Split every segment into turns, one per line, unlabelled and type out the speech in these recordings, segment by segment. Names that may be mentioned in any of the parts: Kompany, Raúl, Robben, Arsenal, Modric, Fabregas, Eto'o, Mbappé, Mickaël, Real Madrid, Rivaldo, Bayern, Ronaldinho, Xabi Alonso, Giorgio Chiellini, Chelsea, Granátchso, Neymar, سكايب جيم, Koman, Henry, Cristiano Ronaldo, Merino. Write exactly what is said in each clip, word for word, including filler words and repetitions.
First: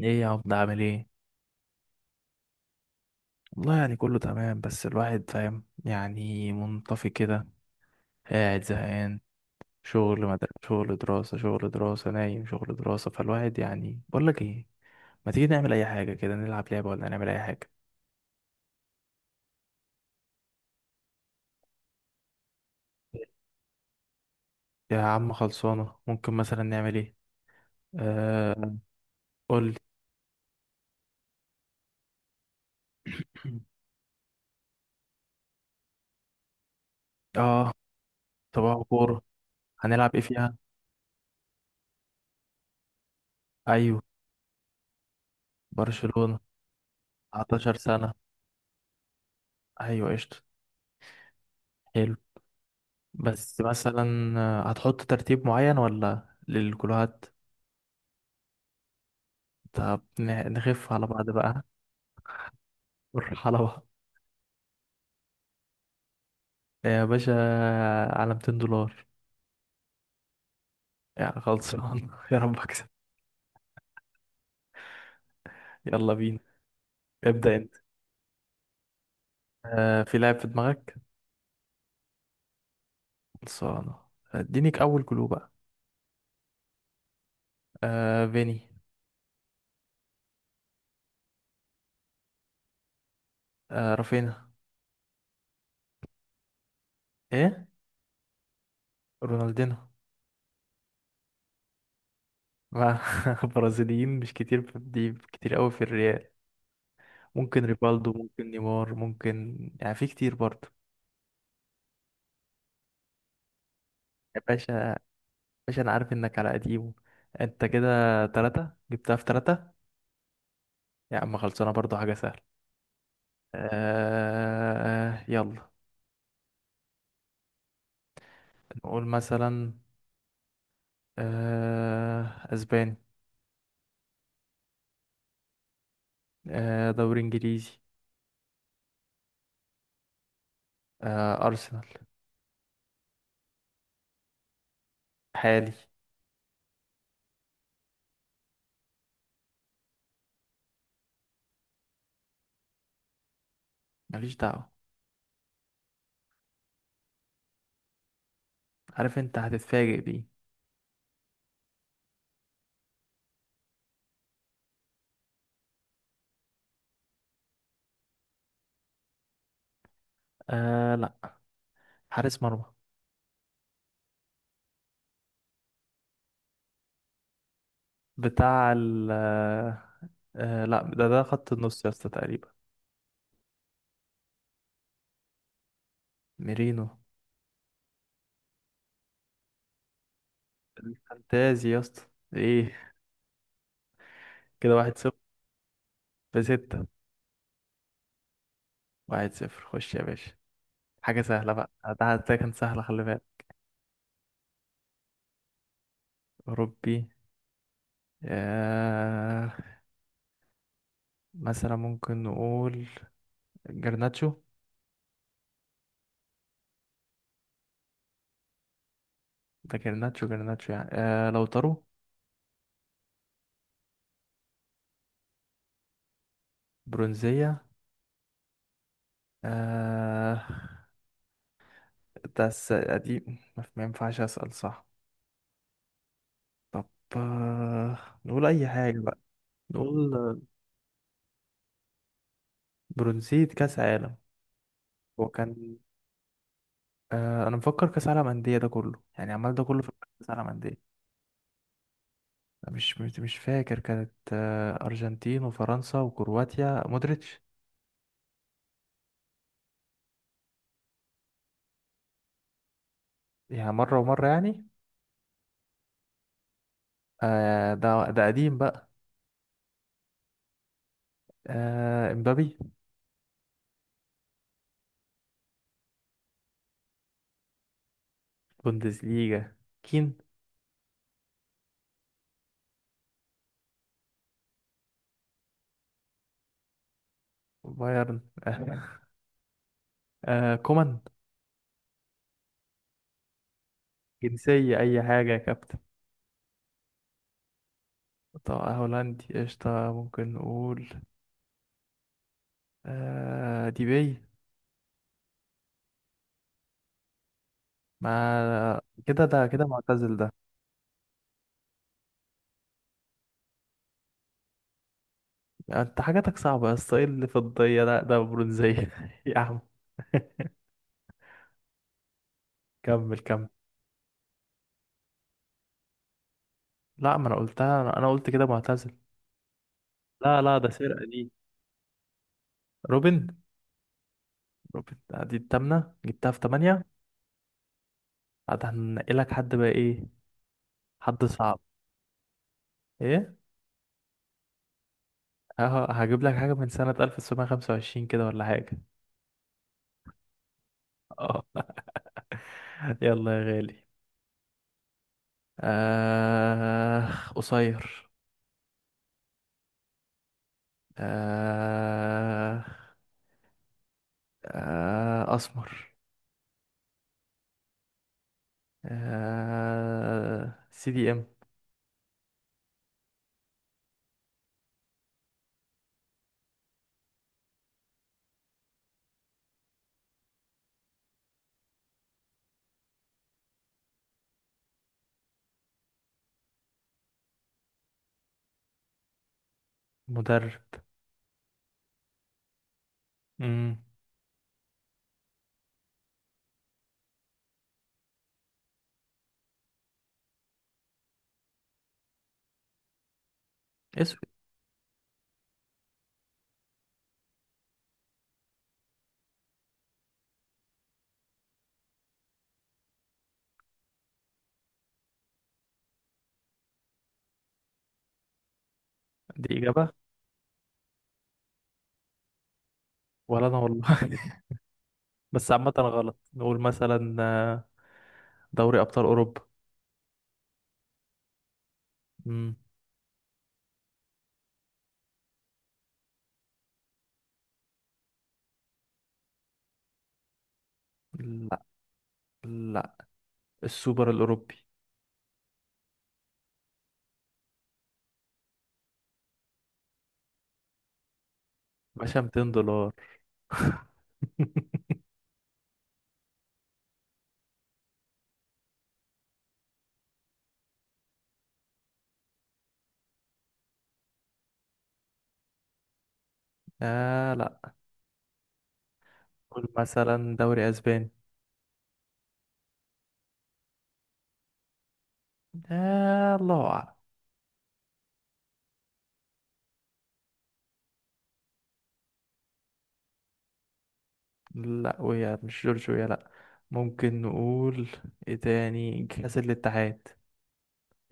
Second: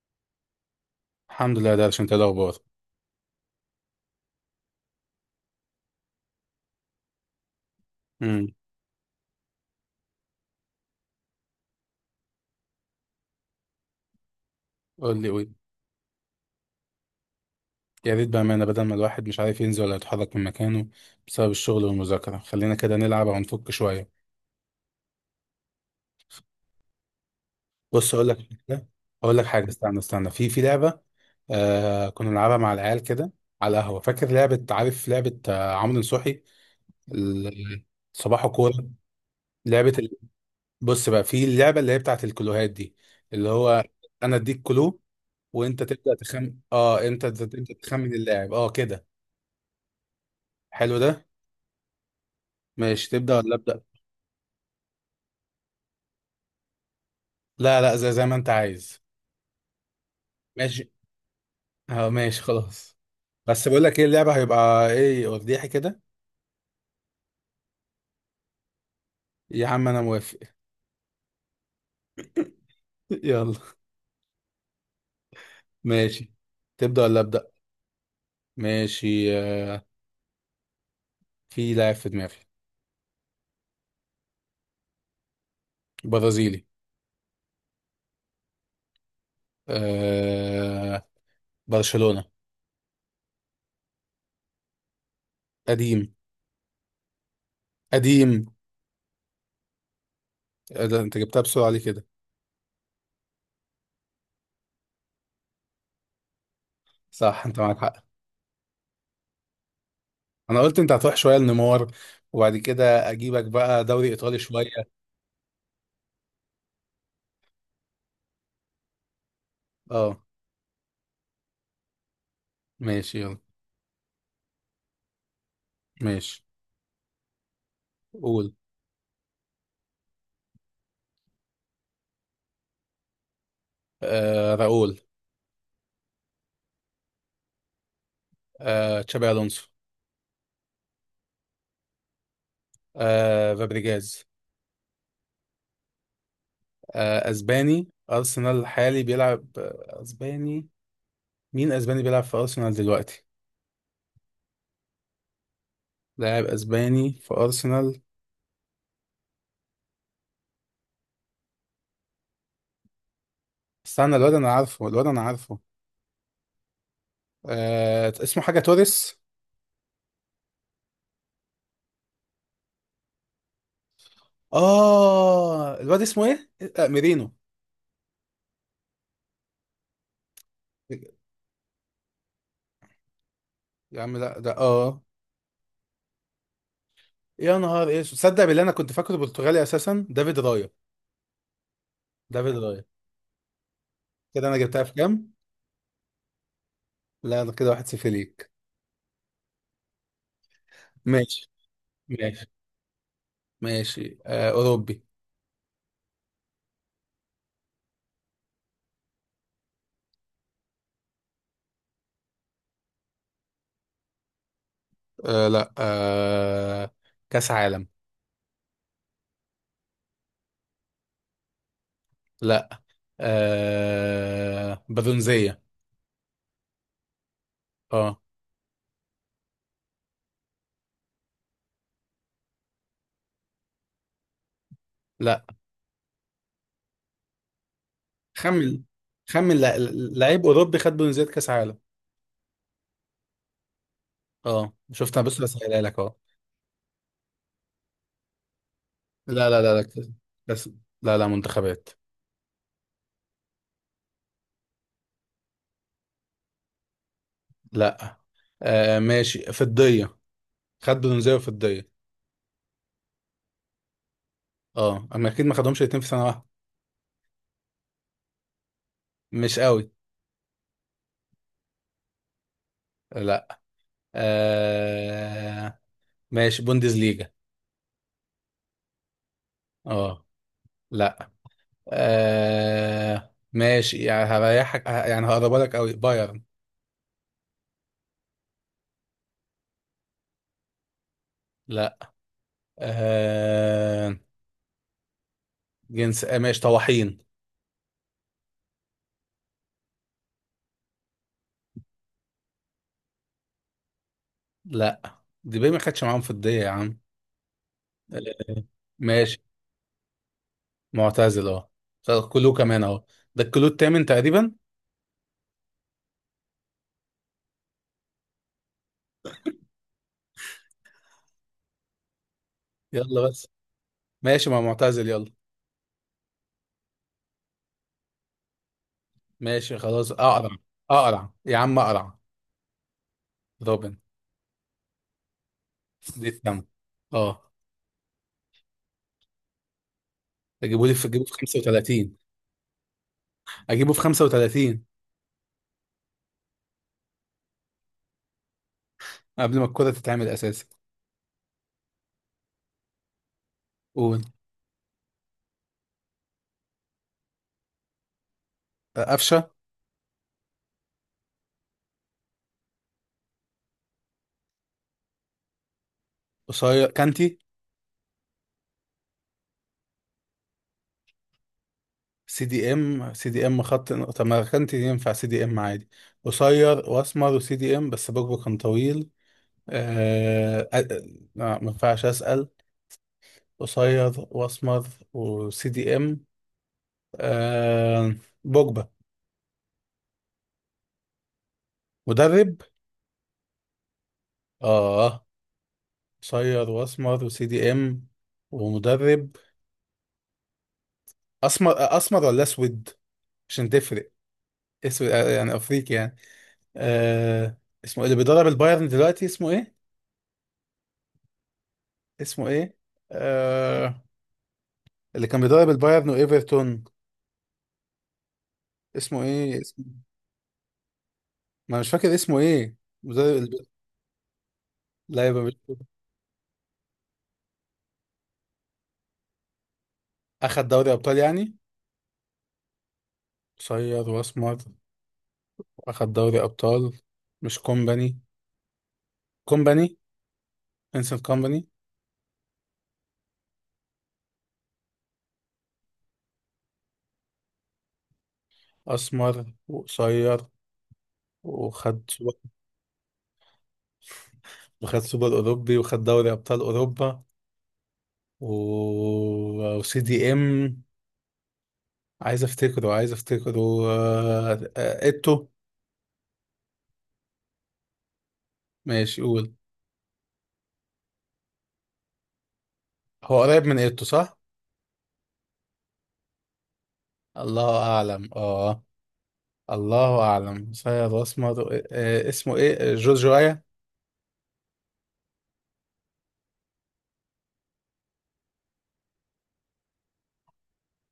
ايه يا عبد، عامل ايه؟
الحمد لله، ده عشان تلاقي الاخبار.
والله يعني كله تمام، بس الواحد فاهم، يعني منطفي كده،
امم.
قاعد زهقان. شغل مد... شغل دراسة، شغل دراسة، نايم، شغل دراسة. فالواحد يعني بقول لك ايه،
قول لي،
ما تيجي
قول.
نعمل اي حاجة كده، نلعب لعبة ولا نعمل اي حاجة؟
يا ريت بامانه، بدل ما الواحد مش عارف ينزل ولا يتحرك من مكانه بسبب الشغل والمذاكره، خلينا كده نلعب او نفك شويه.
يا عم خلصانة، ممكن مثلا نعمل ايه؟
بص اقول لك
آه،
حاجه اقول لك
قول
حاجه
لي.
استنى استنى، في في لعبه. آه كنا بنلعبها مع العيال كده على القهوه. فاكر لعبه؟ عارف لعبه آه عمرو نصوحي؟
اه،
ال- صباح
صباح
كوره.
كورة.
لعبه ال...
هنلعب ايه فيها؟
بص بقى، في اللعبه اللي هي بتاعت الكلوهات دي، اللي هو
ايوه.
انا اديك كلو وانت تبدا
برشلونة،
تخمن. اه انت انت
تسعتاشر
تخمن
سنة.
اللاعب اه كده.
ايوه قشطة.
حلو ده.
حلو.
ماشي، تبدأ ولا
بس
أبدأ؟
مثلا آه، هتحط ترتيب معين ولا للكلوهات؟
لا لا، زي زي ما أنت عايز.
طب ن-
ماشي.
نخف على بعض بقى،
اه ماشي، خلاص.
نروح على
بس بقول
بعض.
لك ايه، اللعبة هيبقى ايه وفضيحي كده.
يا باشا، على ميتين دولار.
يا عم أنا موافق.
يعني خلصان. يا رب اكسب.
يلا،
يلا
ماشي.
بينا.
تبدأ ولا أبدأ؟
ابدأ انت.
ماشي آه،
آه، في لاعب في دماغك؟
في لاعب في دماغي.
خلصانة. ادينيك اول كلو بقى.
برازيلي.
آه فيني.
آه برشلونة.
آه رافينا.
قديم.
ايه؟
قديم.
رونالدينو.
آه، ده أنت جبتها بسرعة ليه كده؟
مع برازيليين مش كتير في دي، كتير قوي في الريال.
صح، أنت
ممكن
معاك حق.
ريفالدو، ممكن نيمار، ممكن يعني في كتير
أنا
برضه.
قلت أنت هتروح شوية لنيمار، وبعد كده أجيبك بقى دوري إيطالي
يا
شوية.
باشا، باشا انا عارف انك على قديمه. انت كده تلاتة جبتها في تلاتة.
اه
يا عم خلصانة، برضو حاجة سهلة.
ماشي، يلا.
آه يلا.
ماشي. قول.
نقول مثلا آه، اسباني.
آه راؤول.
آه دوري انجليزي.
آه تشابي الونسو.
آه ارسنال.
آه فابريجاز.
حالي.
آه اسباني، ارسنال الحالي بيلعب آه، اسباني. مين اسباني بيلعب في ارسنال دلوقتي؟
ماليش دعوة.
لاعب اسباني في ارسنال.
عارف انت هتتفاجئ بيه.
استنى، الواد انا عارفه، الواد انا عارفه. آه اسمه حاجه توريس.
آه لا، حارس مرمى.
اه الواد اسمه ايه؟ آه ميرينو.
بتاع ال آه آه، لا ده ده خط النص يا اسطى تقريبا.
يا عم لا، ده اه.
ميرينو
يا نهار ايه، تصدق بالله انا كنت فاكره برتغالي اساسا. دافيد رايا.
الفانتازي يا اسطى.
دافيد رايا.
ايه؟
كده انا
كده
جبتها في
واحد صفر،
كام؟
بستة.
لا، ده كده واحد صفر ليك.
واحد صفر، خش يا باشا. حاجة
ماشي.
سهلة بقى. ده ده
ماشي.
كان سهلة، خلي بالك.
ماشي آه أوروبي.
أوروبي. آه، مثلا ممكن نقول جرناتشو.
آه لا آه كأس عالم.
ده جرناتشو، جرناتشو يعني آه لو طرو.
لا آه برونزية.
برونزية.
اه.
آه، ده الس- قديم، ما ما ينفعش أسأل صح؟
لا.
طب. آه، نقول أي
خمن.
حاجة بقى.
خمن لع-
نقول آه،
لعيب أوروبي خد برونزية كأس عالم.
برونزية كأس عالم.
اه شفت، انا
هو
بس
كان
بسألها لك اهو.
آه، أنا مفكر كأس عالم أندية، ده كله يعني
لا
عمال
لا
ده
لا لا،
كله في
كأس.
كأس عالم
كأس-
أندية.
لا لا، منتخبات.
مش مش مش فاكر، كانت آه، أرجنتين وفرنسا وكرواتيا، مودريتش.
لا آه ماشي، فضية. خد برونزية وفضية.
يعني مرة ومرة يعني
اه، اما اكيد ما خدهمش الاتنين في سنة واحدة.
آه ده ده قديم بقى.
مش قوي.
آه امبابي.
لا آه ماشي، بوندسليجا.
بوندسليجا. كين.
اه. لا. آه ماشي، يعني هريحك ه- يعني هقربها لك قوي، بايرن.
بايرن. آه. آه كومان.
لا. آه
جنسية أي حاجة يا كابتن.
جنس آه ماشي، طواحين.
طب هولندي قشطة، ممكن نقول آه ديبي.
لا دي بيه ما خدش معاهم في الدية يا عم. آه
ما كده
ماشي،
ده كده معتزل ده.
معتزل اهو. طب كلو كمان اهو. ده الكلو التامن تقريبا.
انت حاجاتك صعبة يا اسطى، ايه اللي في الضية ده؟ ده برونزية. يا عم، كمل
يلا بس.
كمل.
ماشي، ما معتزل، يلا.
لا، ما انا قلتها، انا أنا قلت كده معتزل.
ماشي خلاص،
لا
اقرع.
لا، ده سرقة
اقرع
دي.
يا عم، اقرع.
روبن.
روبن.
روبن آه، دي التامنة
دي
جبتها في
التامن.
تمانية.
اه.
بعد هنقلك حد بقى ايه؟
اجيبه لي في، اجيبه
حد
في
صعب.
خمسة وثلاثين.
ايه؟
اجيبه في خمسة وتلاتين.
اه، هجيب لك حاجة من سنة ألف وتسعمائة وخمسة وعشرين كده ولا حاجة.
قبل ما الكرة تتعمل اساسا.
اه. يلا يا غالي.
قول.
آه، قصير.
قفشة.
آه. آه أسمر.
قصير. كانتي.
آه سي دي ام.
سي دي ام. سي دي ام، خط. طب ما كانتي ينفع سي دي ام عادي. قصير واسمر وسي دي ام، بس بوجبه كان طويل. آه... آه... آه، ما ينفعش اسال. قصير واسمر وسي دي ام. آه... بوجبه.
مدرب.
مدرب.
مم.
اه، قصير واسمر وسي دي ام ومدرب. اسمر آه، اسمر ولا اسود؟ عشان تفرق.
اسود.
اسود آه، يعني افريقي يعني. آه... اسمه إيه اللي بيدرب البايرن دلوقتي؟ اسمه ايه؟ اسمه ايه؟ آه... اللي كان بيدرب البايرن وايفرتون، اسمه ايه؟
دي
اسمه...
إجابة.
ما مش فاكر اسمه ايه. مدرب
ولا أنا
الب...
والله.
لا يبقى
بس
مش.
عامة غلط. نقول مثلا آه، دوري أبطال أوروبا.
اخد دوري ابطال يعني.
مم.
قصير واسمر واخد دوري ابطال. مش كومباني؟ كومباني. انسان
لا
كومباني.
لا، السوبر الأوروبي.
اسمر وقصير وخد
باشا،
سوبر.
ميتين دولار.
وخد سوبر اوروبي وخد دوري ابطال اوروبا و... وسي دي ام. عايز افتكره عايز افتكره. آه... آه... ايتو.
آه لا.
ماشي قول.
قول مثلا دوري أسباني.
هو قريب من ايتو صح؟
آه الله أعلم.
الله أعلم. اه الله أعلم. صياد أسمر آه، اسمه إيه؟ جورجو آيا.
لا ويا، مش جورجيا، لا. ممكن نقول إيه تاني، كأس الاتحاد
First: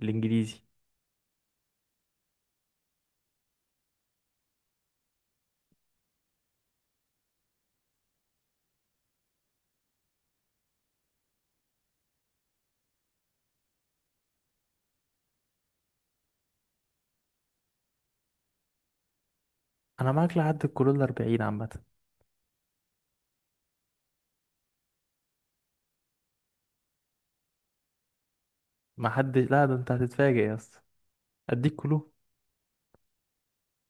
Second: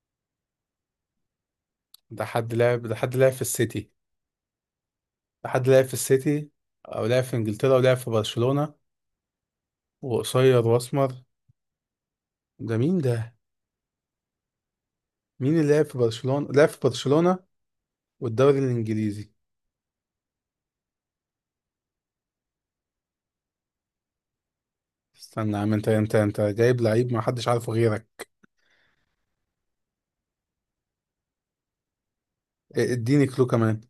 الإنجليزي.
ده حد لعب، ده حد لعب في السيتي ده حد لعب في السيتي، أو لعب في إنجلترا ولعب في برشلونة، وقصير وأسمر. ده مين ده؟ مين اللي لعب في برشلونة؟ لعب في برشلونة والدوري الإنجليزي.
أنا معاك لحد الكلو الأربعين عامة.
استنى يا عم، أنت أنت أنت جايب لعيب ما حدش عارفه غيرك.
ما حد، لا ده أنت هتتفاجئ يا اسطى. أديك كلو.
إيه، اديني كلو كمان.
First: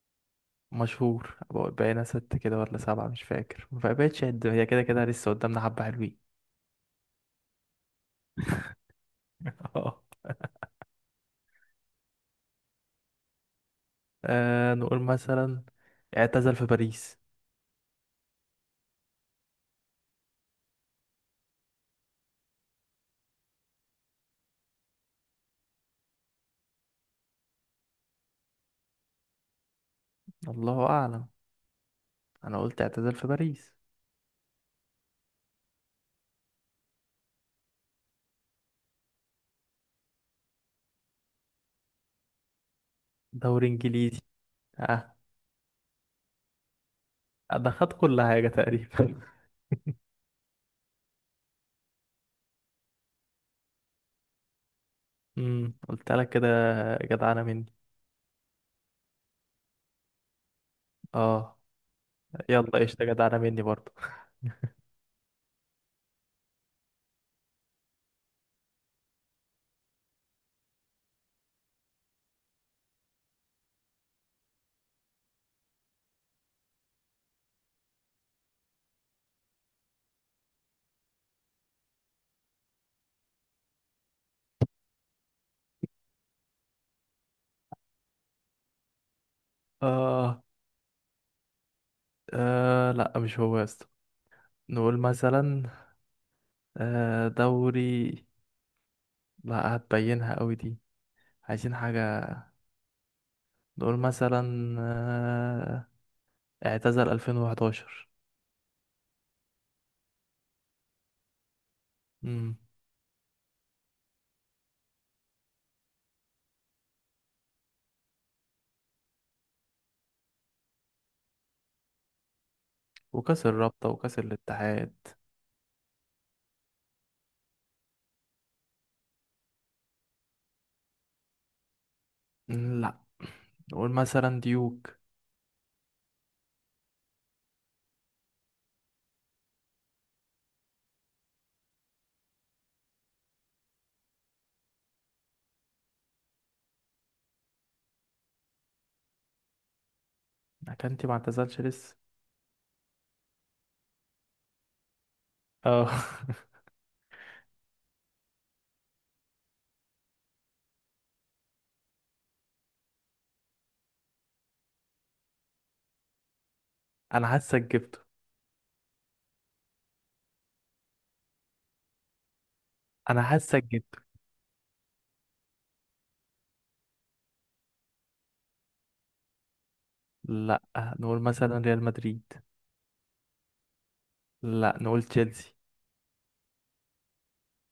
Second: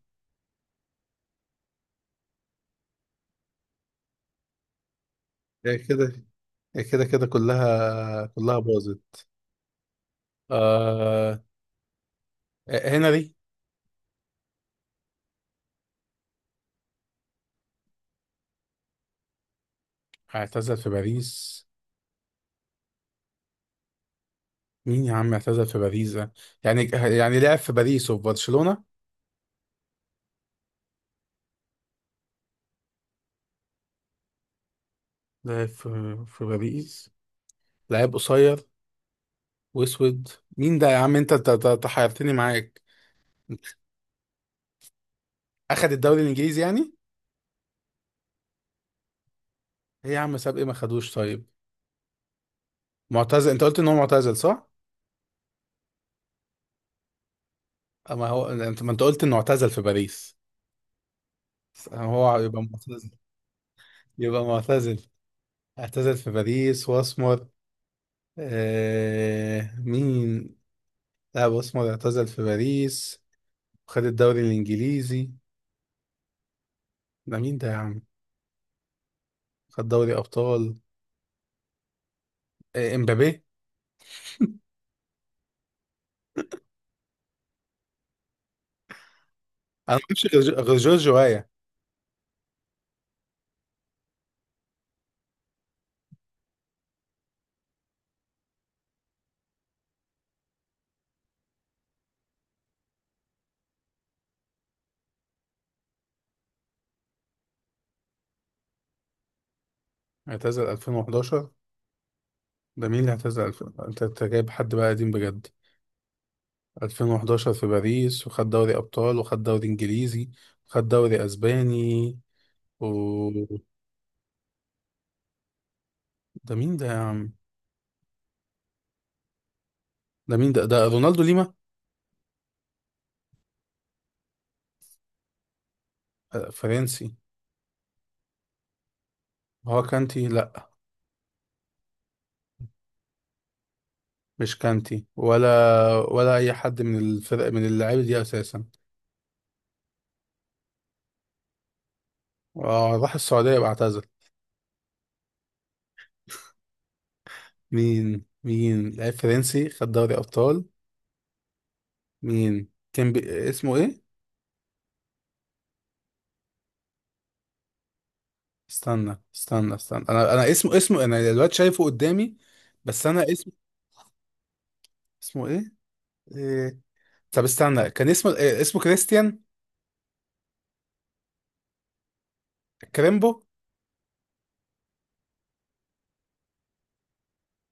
مشهور بقى- بقينا ست كده ولا سبعة، مش فاكر. ما بقتش قد هي، كده كده لسه قدامنا حبة
إيه كده.
حلوين.
إيه كده كده، كلها كلها باظت.
اه.
آه... إيه، هنري.
آه، نقول مثلا اعتزل في باريس.
اعتزل في باريس. مين يا عم اعتزل في باريس ده؟ يعني يعني لعب في باريس وفي برشلونة.
الله أعلم. أنا قلت اعتزل في باريس.
لعب في في باريس. لعيب قصير واسود. مين ده يا عم؟ انت انت أنت- أنت حيرتني معاك.
دوري إنجليزي. اه،
اخد الدوري الانجليزي يعني.
ده خد كل حاجة تقريبا.
ايه يا عم، ساب ايه؟ ما خدوش طيب؟ معتزل، انت قلت ان هو معتزل، صح؟
امم، قلت لك كده، جدعانة مني.
اما هو انت، ما انت قلت انه اعتزل في باريس.
اه
هو يبقى
يلا قشطة،
معتزل.
جدعانة مني برضو.
يبقى معتزل اعتزل في باريس واسمر. آه... مين؟ لا، اسمر، اعتزل في باريس وخد الدوري الانجليزي. ده مين ده يا عم؟ خد دوري ابطال. آه، امبابي. انا ما اعرفش
آه.
غير غير جورج وايا.
اه لا، مش هو يا اسطى. نقول مثلا آه دوري، لا هتبينها قوي دي. عايزين حاجة. نقول مثلا آه، اعتزل ألفين وحداشر.
اعتزل ألفين وحداشر.
امم.
ده مين اللي اعتزل ألفين؟ انت أنت جايب حد بقى قديم بجد. ألفين وحداشر في باريس، وخد دوري ابطال وخد دوري انجليزي وخد دوري اسباني، و
وكاس الرابطة وكاس الاتحاد.
ده مين ده يا عم؟ ده مين ده؟ ده رونالدو ليما؟
مم، لا. نقول مثلا ديوك.
آه، فرنسي. هو كانتي؟ لا، مش كانتي، ولا ولا اي حد من الفرق من اللعيبه دي اساسا.
اكانتي ما اعتزلش لسه.
آه، راح السعوديه واعتزل؟
اه.
مين مين لعيب فرنسي خد دوري ابطال؟ مين كان بي... اسمه ايه؟
انا حاسك جبته.
استنى استنى استنى انا انا اسمه، اسمه انا دلوقتي شايفه قدامي، بس انا
انا
اسمه.
حاسك جبته.
اسمه ايه؟ إيه... طب استنى، كان اسمه إيه؟ اسمه كريستيان.
لا، نقول مثلا ريال مدريد.
كريمبو.
لا نقول تشيلسي.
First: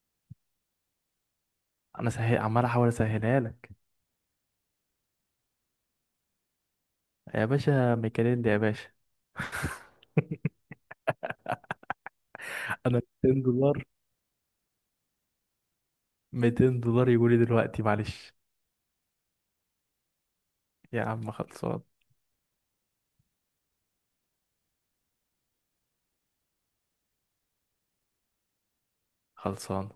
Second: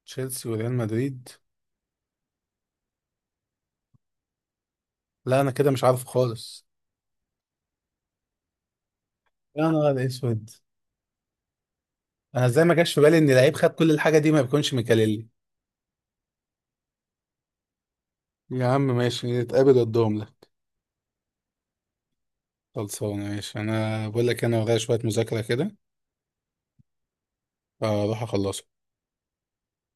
تشيلسي وريال مدريد.
انا سهل عمال احاول اسهلها لك.
لا انا كده مش عارف خالص.
يا باشا ميكاليل، يا باشا.
يا نهار اسود، انا ازاي ما جاش في
انا
بالي ان
200
لعيب خد
دولار
كل الحاجه دي ما بيكونش ميكاليلي.
ميتين دولار يقولي دلوقتي، معلش.
يا عم ماشي، نتقابل قدام ده.
يا عم خلصان.
خلصانه، ماشي. انا بقول لك انا ورايا شويه مذاكره كده، اروح اخلصه.
خلصان.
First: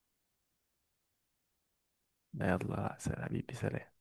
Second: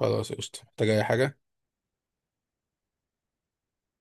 خلاص قشطه، محتاج اي حاجه؟
يلا سلام حبيبي، سلام.